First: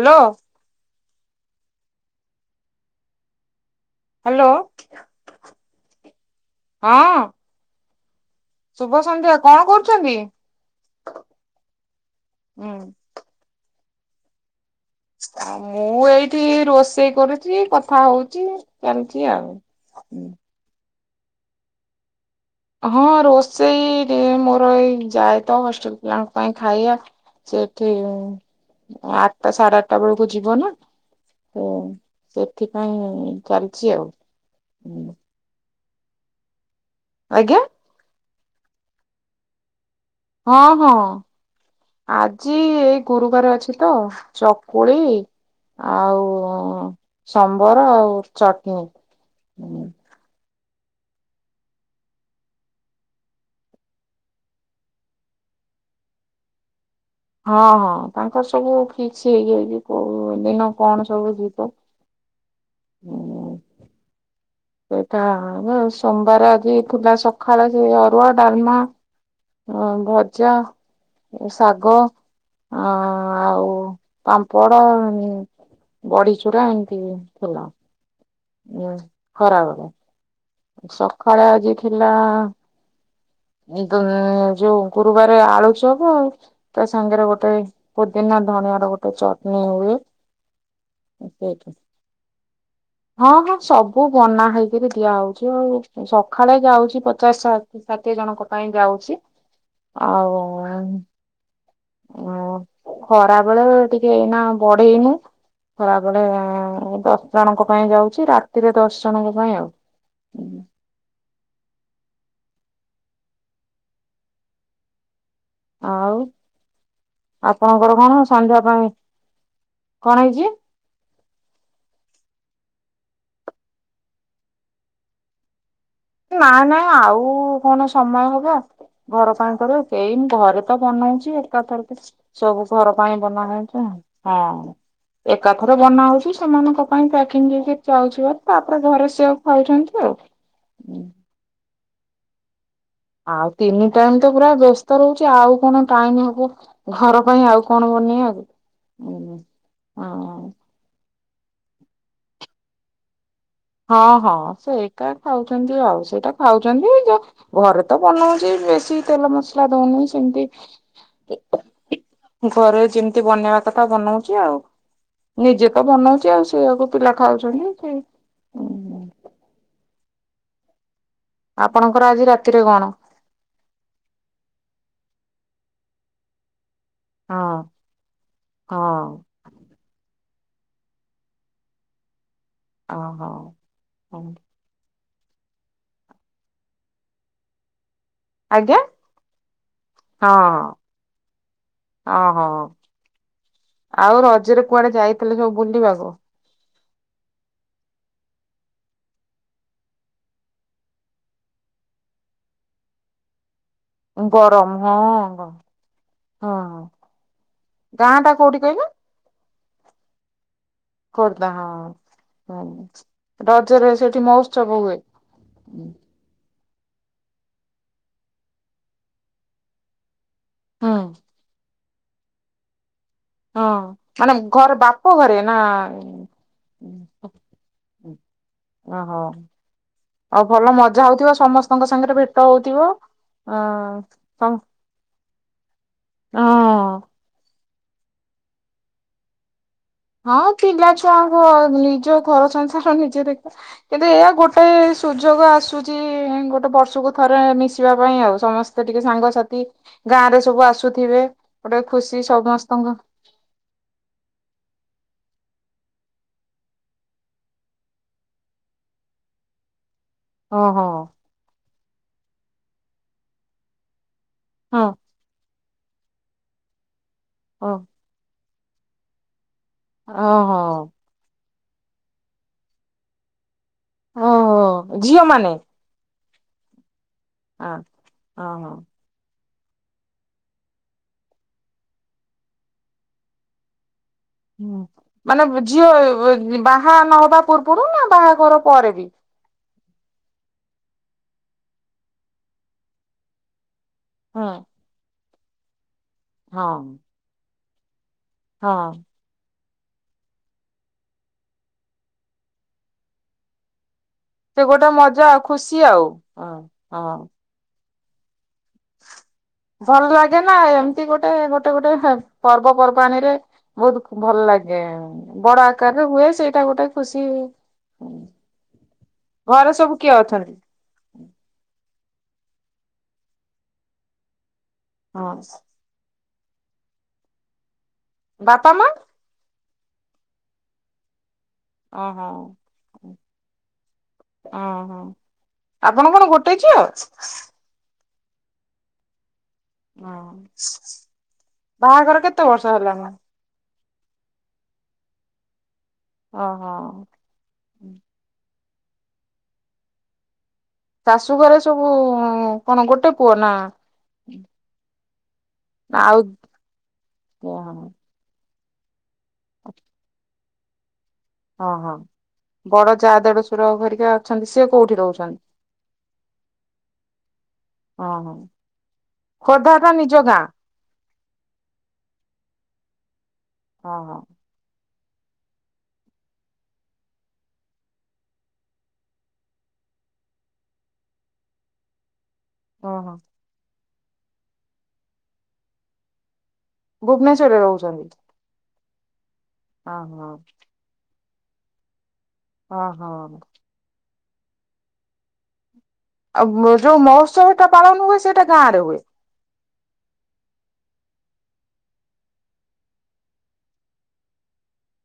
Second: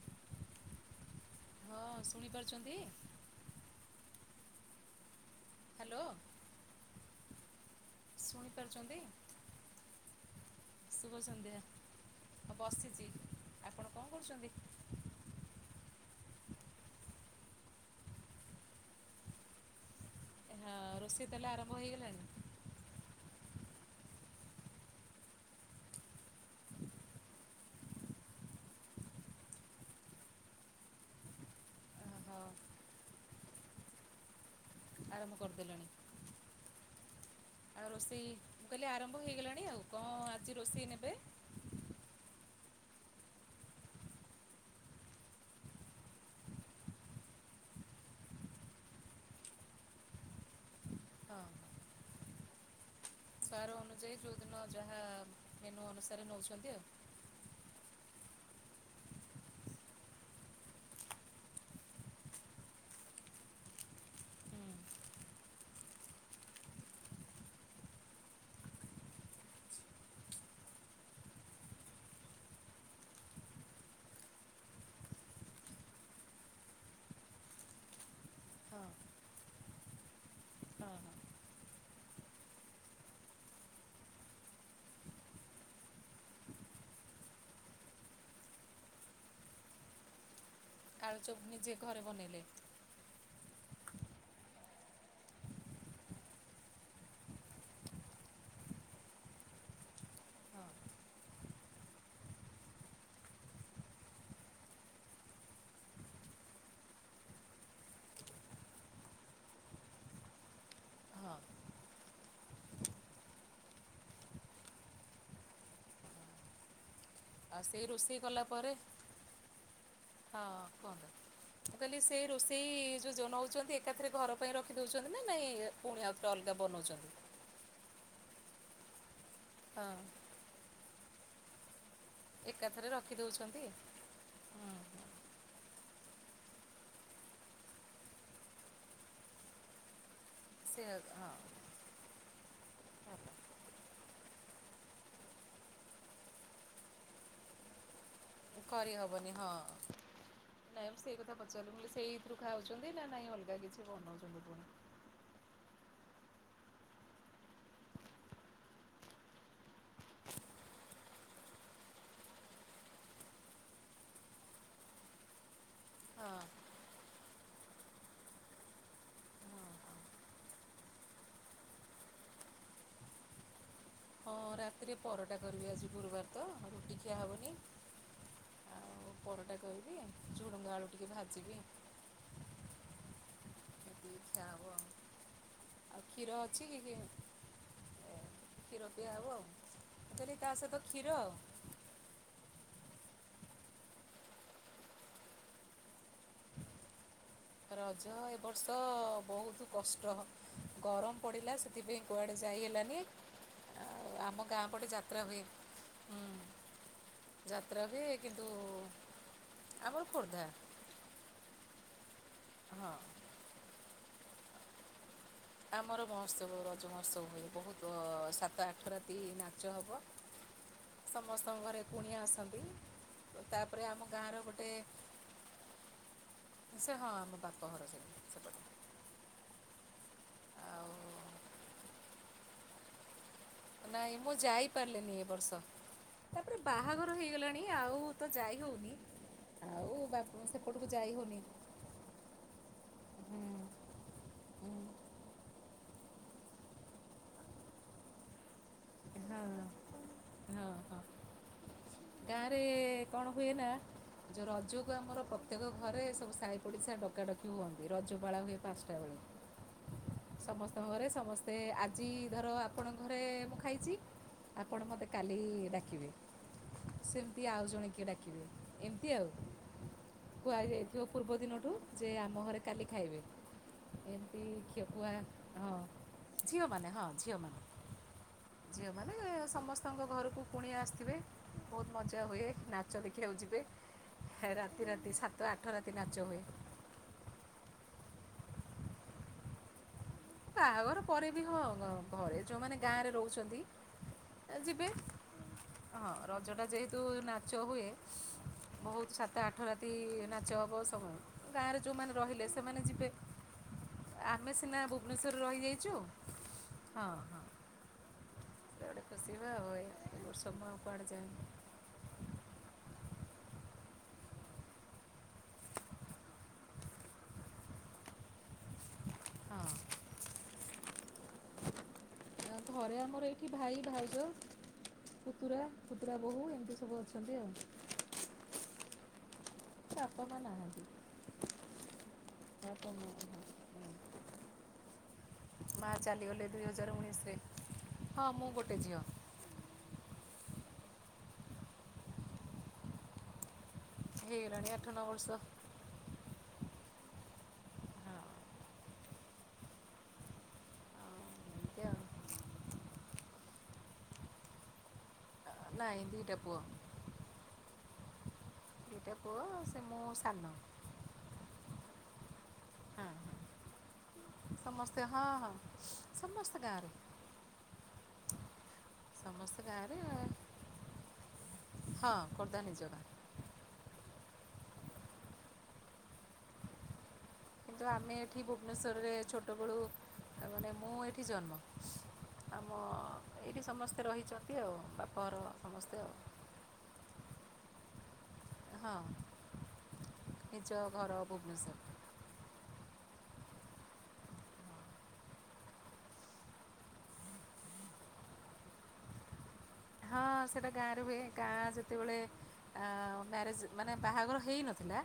Hello. ହଁ ଶୁଣି ପାରୁଛନ୍ତି। ହ୍ୟାଲୋ। ହ୍ୟାଲୋ। ହଁ। ଶୁଭ ଶୁଣିପାରୁଛନ୍ତି ସନ୍ଧ୍ୟା କଣ କରୁଛନ୍ତି। ଶୁଭ ସନ୍ଧ୍ୟା ଅ ହୁଁ ବସିଚି ଆପଣ କଣ କରୁଛନ୍ତି। ଆଉ ମୁଁ ଏଇଠି ରୋଷେଇ କରୁଚି କଥା ହଉଚି ଚାଲିଚି ଆଉ। [inaudible] ଆ ରୋଷେଇ ତାହେଲେ ଆରମ୍ଭ ହେଇଗଲାଣି। ହଁ ରୋଷେଇ ଡେ ମୋର ଏଇ ଯାଏ ତ ହଷ୍ଟେଲ ପିଲାଙ୍କ ପାଇଁ ଖାଇବା ସେଠି ଆଠଟା ସାଢେ ଆଠଟା ବେଳକୁ ଯିବ ନା ତ ହଁ ସେଥିପାଇଁ ଚାଲିଚି ଆଉ। ଆରମ୍ଭ କରିଦେଲଣି। ଆଜ୍ଞା। ଆଉ ରୋଷେଇ କହିଲି ଆରମ୍ଭ ହେଇଗଲାଣି ଆଉ। କଣ ଆଜି ହଁ ରୋଷେଇ ହଁ ନେବେ ଆଜି ଗୁରୁବାର ଅଛି ତ ଚକୁଳି ଆଉ ସମ୍ବର ଆଉ ଚଟନୀ। [inaudible] ହଁ ବାର ଅନୁଯାୟୀ ଯୋଉ ଦିନ ଯାହା ମେନୁ ଅନୁସାରେ ନଉଛନ୍ତି ଆଉ। ହଁ ହଁ ତାଙ୍କର ସବୁ ଫିକ୍ସ ହେଇଯାଇଛି କୋଉ ଦିନ କଣ ସବୁ ଯିବ। ହଁ। ହୁଁ ସେଇଟା ଆହାର ସୋମବାର ଆଜି ଥିଲା ସକାଳେ ସେ ଅରୁଆ ଡ଼ାଲମା ଆଉ ଭଜା ଶାଗ ଆ ଆଉ ପାମ୍ପଡ ବଢି ଚୂୁରା ଏମତି ଥିଲା ହଁ ଉ ଖରାବେଳେ। ହଁ ହଁ ସକାଳେ ଆଜି ଥିଲା [inaudible] ଏଇ ତ ଯୋଉ ଗୁରୁବାର ଆଳୁ ଚପ୍ ତା ସାଙ୍ଗରେ ଗୋଟେ ପୋଦିିନା ଧଣିଆ ର ଗୋଟେ ଚଟଣି ହୁଏ। ଆଳୁ ଚପ୍ ସେଇଟା ନିଜେ ଘରେ ବନେଇଲେ? ହଁ ହଁ ସବୁ ବନା ହେଇକିରି ଦିଆହଉଛି ଆଉ ସକାଳେ ଯାଉଚି ପଚାଶ ସା ଷାଠିଏ ଜଣଙ୍କ ପାଇଁ ଯାଉଚି ଆଉ ହଁ ଓ ଖରା ବେଳେ ଟିକେ ଏଇନା ବଢେଇନୁ। ଖରାବେଳେ ଅ, ଅ, ଅ, ଦଶ ଜଣଙ୍କ ପାଇଁ ଯାଉଚି ରାତିରେ ଦଶ ଜଣଙ୍କ ପାଇଁ ଆଉ। ହଁ ଆଉ ଆଉ ସେଇ ଆପଣଙ୍କର କଣ ରୋଷେଇ କଲା ସନ୍ଧ୍ୟା ପରେ ପାଇଁ କଣ ହେଇଚି? ହଁ କୁହନ୍ତୁ। ମୁଁ କହିଲି ସେ ରୋଷେଇ ଯୋଉ ଜୋନଉଛନ୍ତି ଏକାଥରେ ଘର ପାଇଁ ରଖି ଦଉଛନ୍ତି ନା ନାଇଁ ପୁଣି ଆଉ ଥରେ ଅଲଗା ନାଇଁ ନାଇଁ ବନଉଛନ୍ତି। ଆଉ କଣ ସମୟ ହଵ, ଘର ପାଇଁ ହଁ କରିବୁ, ଏଇ ଘର ତ ବନଉଛି ଏକାଥରକେ। ସବୁ ଏକାଥରେ ଘର ପାଇଁ ବନା ରଖିଦଉଛନ୍ତି। ହଉଛି, ହଁ ହୁଁ ହୁଁ ଏକାଥରେ ବନାଉଛି ସେମାନଙ୍କ ପାଇଁ ପ୍ୟାକିଙ୍ଗ ହେଇ କି ଯାଉଛି ବା ତାପରେ ଘରେ ସେୟାକୁ ଖାଉଛନ୍ତି ଆଉ। ସେୟା। ଆଉ ତିନି ଟାଇମ ତ ପୁରା ବ୍ୟସ୍ତ ରହୁଛି, ଆଉ କଣ ଟାଇମ ହବ ଘର ପାଇଁ ଆଉ କଣ ବନିଇବାକୁ। କରି ହବନି ହଁ। ପଚାରିଲୁ ବୋଲି ସେଇଥିରୁ ଖାଉଛନ୍ତି ନା ନାହିଁ ଅଲ ହଁ ହଁ ସେଇଟା ଖାଉଛନ୍ତି ଆଉ, ସେଇଟା ଖାଉଛନ୍ତି ଯଉ ଘରେ ତ ବନଉଛି ବେଶୀ ତେଲ ମସଲା ଦଉନି ସେମତି ଘରେ ଯେମିତି ବନେଇବା କଥା ବନଉଛି ଆଉ, ନିଜେ ତ ବନଉଛି ହଁ ଆଉ ସେଆକୁ ପିଲା ଖାଉଛନ୍ତି, ସେ ହଁ ହଁ। ଆପଣଙ୍କର ଆଜି ରାତିରେ କଣ? ହଁ ରାତିରେ ପରଟା କରିବି ଆଜି ଗୁରୁବାର ତ। କିଛି ଖିଆ ହଁ ହେବନି ହଁ ଆଉ ପରଟା କରିବି ଆଉ ଝୁଡ଼ଙ୍ଗ ଆଳୁ ଟିକେ ଭାଜିବି। ଓ ହୋ, ଏତିକି ହ ଖିଆ ହବ ଆଉ। ଆଉ କ୍ଷୀର ଅଛି କି, ଆଜ୍ଞା କ୍ଷୀର ପିଆ ହବ ଆଉ। କ୍ଷୀରି ତା ହଁ ସହିତ କ୍ଷୀର ଆଉ। ହ ଆଉ ରଜରେ କୁଆଡେ ଯାଇଥିଲେ ସବୁ ବୁଲିବାକୁ? ରଜ ଏ ବର୍ଷ ବହୁତ କଷ୍ଟ, ଗରମ ପଡ଼ିଲା ସେଥିପାଇଁ କୁଆଡେ ଯାଇ ହେଲାନି। ଆଉ ଆମ ଗାଁ ଗରମ ପଟେ ହଁ ଯାତ୍ରା ହୁଏ ହଁ ହୁଁ ହଁ। ଯାତ୍ରା ବି ହୁଏ ଗାଁ ଟା କିନ୍ତୁ କୋଉଠି କହିଲ? ଆମର ଖୋର୍ଦ୍ଧା ଖୋର୍ଦ୍ଧା ହଁ। ହୁଁ, ହଁ ରଜରେ ସେଠି ମହୋତ୍ସବ ହୁଏ। ଆମର ମହୋତ୍ସବ ରଜ ମହୋତ୍ସବ ହୁଏ, ବହୁତ ସାତ ଆଠ ରାତି ନାଚ ହବ ହୁଁ ସମସ୍ତଙ୍କ ଘରେ କୁଣିଆ ଆସନ୍ତି। ହଁ ତାପରେ ଆମ ଗାଁର ମାନେ ଗୋଟେ ଘରେ ବାପ ଘରେ ନା ସେ ହଁ ଆମ ବାପ ଘର ସେ ସେପଟେ। ଓହୋ ଆଉ ଭଲ ମଜା ହଉଥିବ ଆଉ ସମସ୍ତଙ୍କ ସାଙ୍ଗରେ ଭେଟ ହଉଥିବ? ନାଇଁ ମୁଁ ଅ ଯାଇପାରିଲେନି ଏ ବର୍ଷ, ତାପରେ ହଁ ବାହାଘର ହେଇଗଲାଣି ଆଉ ତ ଯାଇ ହଉନି। ଆଉ ବାପ ହଁ ସେପଟକୁ ପିଲା ଯାଇ ହଉନି। ଛୁଆଙ୍କ ନିଜ ଘର ସଂସାର ନିଜେ ଦେଖ, କିନ୍ତୁ ଏଇଆ ଗୋଟେ ସୁଯୋଗ ଆସୁଛି ଗୋଟେ ବର୍ଷକୁ ଥରେ ମିଶିବା ପାଇଁ ଆଉ ସମସ୍ ସ୍ତେ ଟିକେ ହଁ ସାଙ୍ଗସାଥି, ଗାଁ ରେ ସବୁ ହଁ ହଁ ଆସୁଥିବେ ଗୋଟେ ଖୁସି ସମସ୍ତଙ୍କ ଯେ ରଜ କୁ ଆମର ପ୍ରତ୍ୟେକ ଘରେ ସବୁ ସାାଇ ପଡ଼ିଶା ଡକାଡକି ହୁଅନ୍ତି, ରଜପାଳା ହୁଏ ପାଞ୍ଚଟା ବେଳେ। ଓହୋ ସମସ୍ତଙ୍କ ଘରେ ସମସ୍ତେ ଆଜି ଧର ଆପଣଙ୍କ ଘରେ ମୁଁ ଖାଇଛି। ଆପଣ ହଁ ମୋତେ କାଲି ଡାକିବେ, ସେମିତି ଆଉ ଓ ଜଣେ କିଏ ଡାକିବେ। ଏମିତି ଆଉ ଓହୋ କୁହାହେଇଥିବ ପୂର୍ବ ଦିନ ଟୁ ଯେ ଆମ ଘରେ କାଲି ଖାଇବେ, ଏମିତି ଓହୋ ଖିଓପୁଆ ଝିଅ ମାନେ ହଁ। ଝିଅ ମାନେ ହଁ। ହଁ ହ। ଝିଅ ମାନେ ସ ସମସ୍ତଙ୍କ ଘରକୁ କୁଣିଆ ଆସିଥିବେ ବହୁତ ମଜା ହୁଏ, ନାଚ ଦେଖିବାକୁ ଯିବେ। ହୁଁ ରାତି ରାତି ସାତ ମାନେବ୍ ଆଠ ରାତି ନାଚ ହୁଏ ଝିଅବ୍ ବାହା ନହବା ପୂର୍ବରୁ ନା ବାହାଘର ପରେ ବି? ବାହାଘର ପରେ ବି ହଁ ଙ୍ଗ ଘରେ ଯୋଉମାନେ ଗାଁରେ ରହୁଛନ୍ତି ହଁ ଯିବେ। ହଁ ରଜ ଟା ହଁ ଯେହେତୁ ନାଚ ହୁଏ ହଁ ବହୁତ ସାତ ଆଠ ଅଠରାତି ନାଚ ହେବ ସବୁ ଗାଁରେ ଯେଉଁମାନେ ରହିଲେ ସେମାନେ ଯିବେ ଆମେ ସେ ସିନା ଗୋଟେ ବୁ ମଜା ଆଉ ଖୁସି ଆଉ ହ ହଁ। ଏଟା ଗୋଟେ ଖୁସିବା ଆଉ ଏ ଭଲ ଲାଗେ ବର୍ଷ ନା ମୁଁ ଆଉ ଏମିତି କୁଆଡ଼େ ଗୋଟେ, ଯାଏନି। ଗୋଟେ ଗୋଟେ ହେ ପର୍ବପର୍ବାଣିରେ ବହୁତ ଭଲ ଲାଗେ ବଡ ଆକାରରେ ହୁଏ, ସେଇଟା ଗୋଟେ ଖୁସି। [inaudible] ହଁ। ଘରେ ସବୁ କିଏ ଅଛନ୍ତି? ଆଁ ଘରେ ଆମର ଏଇଠି ଭାଇ, ଭାଉଜ, ହଁ ପୁତୁରାୁ, ପୁତୁ ରା ବୋହୁ ଏମିତି ସବୁ ଅଛନ୍ତି ଆଉ। ବାପା ମା? ବାପା ମା ନାହାନ୍ତି। ଓ ହୋ। ବାପା ମା ନାହାନ୍ତି। ଓ ହୋ ମା ଆପଣ କଣ ଚାଲିଗଲେ ଗୋଟେଇ ଦୁଇ ଝିଅ? ହଜାର ଉଣେଇଶରେ। ହଁ ମୁଁ ଗୋଟେ ଝିଅ। ହଁ ବାହାଘର କେତେ ବର୍ଷ ହେଲା ଣି? ହେଇ ଗଲାଣି ଆଠ ନଅ ବର୍ଷ। ହଁ ହଁ ହ। ଶାଶୁ ଘରେ ଏମିତି ସବୁ ଆଉ। କଣ ଗୋଟେ ପୁଅ ନା ନାଇଁ ଆଉ ଦିଇଟା ପୁଅ। କଣ? ଦିଟା ପୁଅ ସେ ମୁଁ ସାନ। ହଁ ହଁ। ବଡ ହଁ ଯା ହଁ। ଦେଡ ସୁର ଘରିକା ଅଛନ୍ତି, ସେ କୋଉଠି ସମସ୍ତେ ହଁ ରହୁଛନ୍ତି? ହଁ ସମସ୍ତେ ଗାଁରେ ଓ ହୋ ସମସ୍ତେ ଖୋର୍ଦ୍ଧା ଟା ଗାଁରେ ନିଜ ଗାଁ? ହଁ ଖୋର୍ଦ୍ଧା ନିଜ ଗାଁ। ହଁ ହଁ। କିନ୍ତୁ ଆମେ ଏଠି ଭୁବନେଶ୍ୱରରେ ଛୋଟବେଳୁ ତା ମାନେ ମୁଁ ଏଠି ଜନ୍ମ। ଆମ ହ ହୋ। ଏଇଠି ସମସ୍ତେ ରହିଛନ୍ତି ଆଉ ବାପଘର ସମସ୍ତେ ଆଉ। ଭୁବନେଶ୍ୱରରେ ରହୁଛନ୍ତି? ହଁ। ହ ହୋ। ଭୁବନେଶ୍ୱର୍ ରେ। ହ ହଁ। ଆବ୍ ଯୋଉ ମହୋତ୍ସବ ଟା ପାଳନ ହୁଏ, ସେଇଟା ଗାଁ ରେ ହୁଏ। ହଁ ସେଇଟା ଗାଁରେ ହୁଏ, ଗାଁ ଯେତେବେଳେ ଏଁ ମ୍ୟାରେଜ ମାନେ ବାହାଘର ହେଇନଥିଲା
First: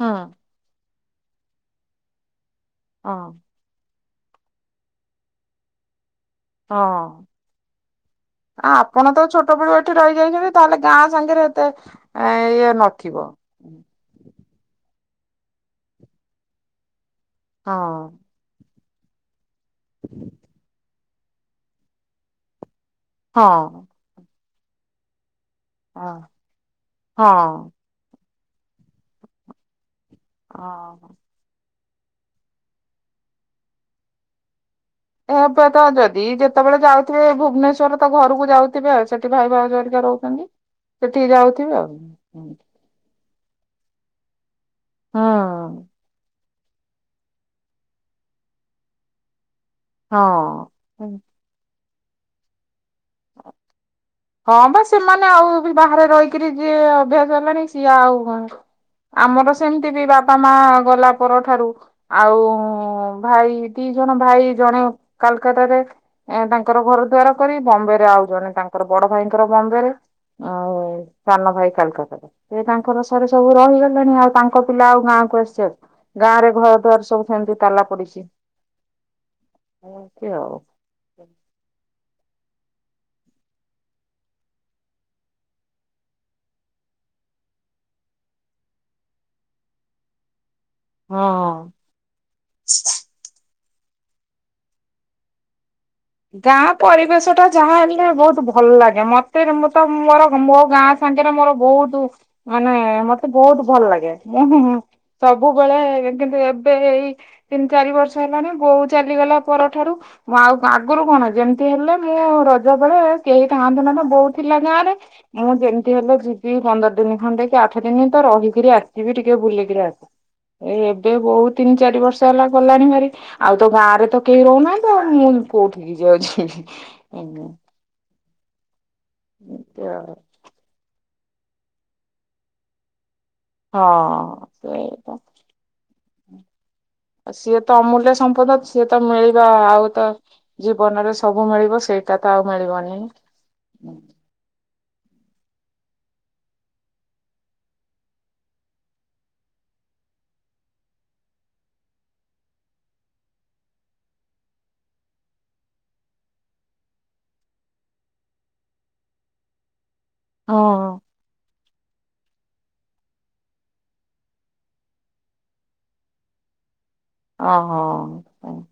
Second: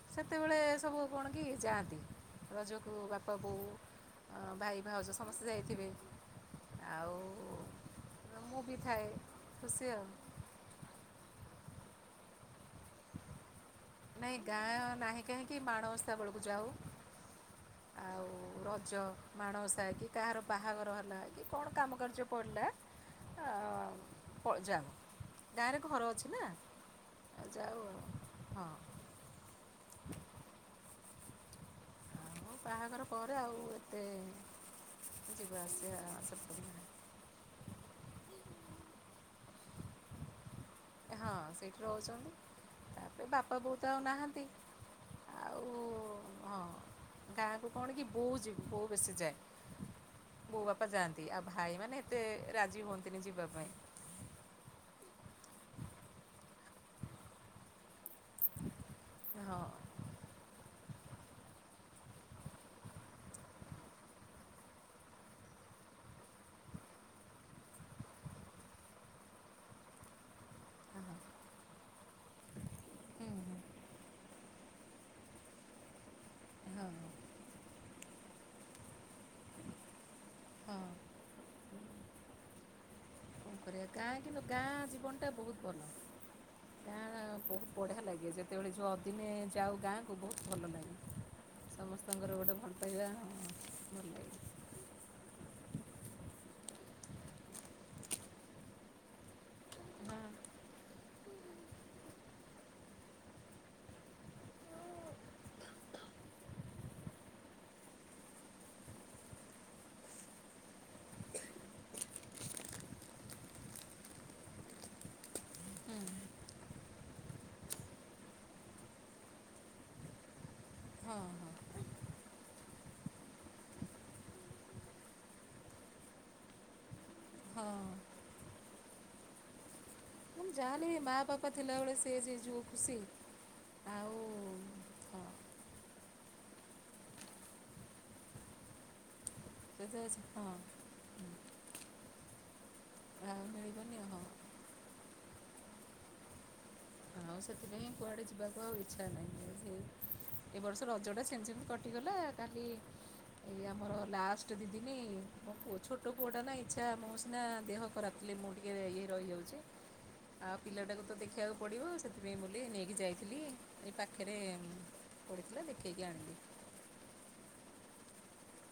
ହୁଁ ସେତେବେଳେ ସବୁ କଣ କି ଯାଆନ୍ତି ରଜକୁ ହଁ। ବାପା ବୋଉ ଅ ଭାଇ ଭାଉଜ ସମସ୍ତେ ଯାଇଥିବେ। ହଁ ଆଉ ମୁଁ ଆ ବି ଥାଏ ଆପଣ ତ ଛୋଟବେଳୁ ଖୁସି ଏଠି ଆଉ ରହିଯାଇଛନ୍ତି, ତାହେଲେ ଗାଁ ସାଙ୍ଗେ ଏତେ ଇଏ ନଥିବ। ନହିଁ ଗାଁ ନାହିଁ କାହିଁକି ମାଣବସ୍ ବେଳକୁ ଯାଉ। ହଁ। ଆଉ ରଜ ମାଣସା କି କାହାର ବାହାଘର ହେଲା କି କଣ କାମ କାର୍ଯ୍ୟ ପଡ଼ିଲା ଆ, ହଁ। ଯାଉ, ଡାଇରେକ୍ଟ ଘର ଅଛି ନା, ହଁ ଯାଉ ଆଉ। ହଁ। ଅ ହ। ଆଉ ବାହାଘର ପରେ ଆଉ ଏତେ ଯିବା ଏବେ ତ ଆସିବା ଯଦି ସେପଟକୁ ଯେତେବେଳେ ନାହିଁ। ଯାଉଥିବେ, ଭୁବନେଶ୍ୱର ତ ଘରକୁ ଯାଉ ଥିବ, ଆଉ ସେଠି ଭାଇ ଭଉ ଜରିକା ରହୁଛନ୍ତି। ସେଠିକି ହଁ ଯାଉଥିବେ ସେଇଠି ଆଉ ରହୁଛନ୍ତି ତାପରେ ବାପା ବହୁତ ଆଉ ନାହାନ୍ତି। ହଁ। ଆଉ ହଁ ଗାଁକୁ କଣ କି ବୋଉ ଜି ପୁଅ ବେଶି ଯାଏନି। ବୋଉ ବାପା ହଁ। ଯାଆନ୍ତି ଆଉ ଭାଇ ମାନେ ଏତେ ରାଜି ହୁଅନ୍ତିନି ଯିବା ପାଇଁ ହଁ ବା ସେମାନେ ଆଉ ବି ବାହାରେ ରହିକରି ଯିଏ ଅଭ୍ୟାସ ହେଲାଣି ସିଏ ଆଉ ହଁ ଆମର ହଁ ସେମିତି ବି ବାପା ମା ଗଲା ପରଠାରୁ ଆଉ ଭାଇ ଦିଇ ଜଣ ଭାଇ ଜଣେ କାଲକାଟାରେ ଏ ତାଙ୍କର ଘର ଦଵାର କରି ବମ୍ବେ ରେ ଆଉ ଜଣେ ତାଙ୍କର ବଡ ଭାଇଙ୍କର ବମ୍ବେ ରେ ଆଉ ହଁ ସାନ ଭାଇ କାଲକାତାରେ ସେ ତାଙ୍କର ହୁଁ ସରେ ସବୁ ହୁଁ ରହିଗଲାଣି ଆଉ ତାଙ୍କ ପିଲା ଆଉ ଗାଁ ଆସି ଗାଁ ରେ ଘର ହଁ ଦୁଆର ସବୁ ସେମିତି ତାଲା ପଡିଚି। ଏମତି ଆଉ ହଁ କଣ କରିବା ଗାଁ କିନ୍ତୁ ଗାଁ ଜୀବନଟା ବହୁତ ଭଲ। ଗାଁ ବହୁତ ବଢିଆ ଲାଗେ ଯେତେବେଳେ ଯୋଉଅ ଦିନେ ଯାଉ ଗାଁକୁ ବହୁତ ଭଲ ଲାଗେ ହଁ। ସମସ୍ତଙ୍କର ଗୋଟେ ଭଲ ପାଇବା ଆଉ ଗାଁ ପରିବେଶ ଟା ଯାହା ହେଲେ ବହୁତ ଭଲ ଲାଗେ ମତେ ମୁଁ ତ ମୋର ହଁ। ମୋ ଗାଁ ସାଙ୍ଗ ସାଙ୍କରେ ମୋର ବହୁତ ମାନେ ମତେ ବହୁତ ଭଲ ଲାଗେ ସବୁବେଳେ କିନ୍ତୁ ଏବେ ଏଇ ତିନି ଚାରି ବର୍ଷ ହେଲାଣି ବୋଉ ଚାଲିଗଲା ପରଠାରୁ ମୁଁ ଆଉ ଆଗରୁ କଣ ଯେମିତି ହେଲେ ମୁଁ ରଜ ବେଳେ କେହି ଥାଆନ୍ତୁ ନା ନା ବୋଉ ଥିଲା ଗାଁ ରେ ମୁଁ ସେମିତି ହେଲେ ଯିବି ପନ୍ଦର ଦିନ ଖଣ୍ଡେକ ଆଠ ଦିନ ତ ରହିକରି ଆସିବି ଟିକେ ବୁଲିକିରି ଆସି ଏ ଏବେ ହଁ ବହୁତ ତିନି ଚାରି ବର୍ଷ ହେଲା ଗଲାଣି ଭାରି ଆଉ ତ ଗାଁ ରେ ତ କେହି ରହୁନାହାଁନ୍ତି ଆଉ ମୁଁ କୋଉଠିକି ଯାଉଛି। ହଁ। ଏମତି ଆଉ। ଜାଲିି ମା ପାପା ଥିଲାବେଳେ ସେ ଯ ଯିବ ଖୁସି ଆଉ ହଁ ତ ଏଇଟା ହଁ ଆଉ ସିଏ ତ ଅମୂଲ୍ୟ ସମ୍ପଦ ସିଏ ତ ମିଳି ଆଉ ସେ ତ ହଁ ଜୀବନରେ ସବୁ ମିଳିବ ସେଇ ଟା ତ ଆଉ ମିଳିବନି। ଆଉ ମିଳିବନି ହଁ। ହଁଉ ସେଥିପାଇଁ କୁଆଡେ ଯିବାକୁ ଆଉ ଇଚ୍ଛା ନାହିଁ ଆଉ ସେ ଏବ ବର୍ଷ ରଜ ଟା ସେମିତି ସେମିତି କଟିଗଲା କାଲି ଏଇ ଆମର ଲାଷ୍ଟ ଦିଦିିନି ମୋ ପଅ ଛୋଟ ପୁଅ ଟା ନା ଇଚ୍ଛା ମୋ ସିନା ଦେହ ଖରାପ ମୁଁ ଟିକେ ଇ ରହିଯାଉଛି ଆଉ ହଁ ପିଲାଟାକୁ ତ ଦେଖିବାକୁ ପଡିବ ସେଥିପାଇଁ ବ ନେଇକି ଯାଇଥିଲି ଏ ପାଖେରେ ଓଡ଼ିିକଥିଲା ଦେଖି କି ଆଣିଲି। ଓ ହୋ।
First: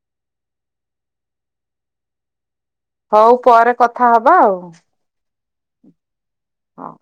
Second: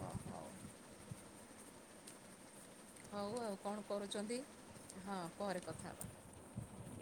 ଓ ହଉ। ହଉ ହୋଉ ଆଉ କ'ଣ ପରେ କଥା ହବା କରୁଛନ୍ତି ଆଉ। ହଁ ପରେ କଥା ହେବା। ହଉ।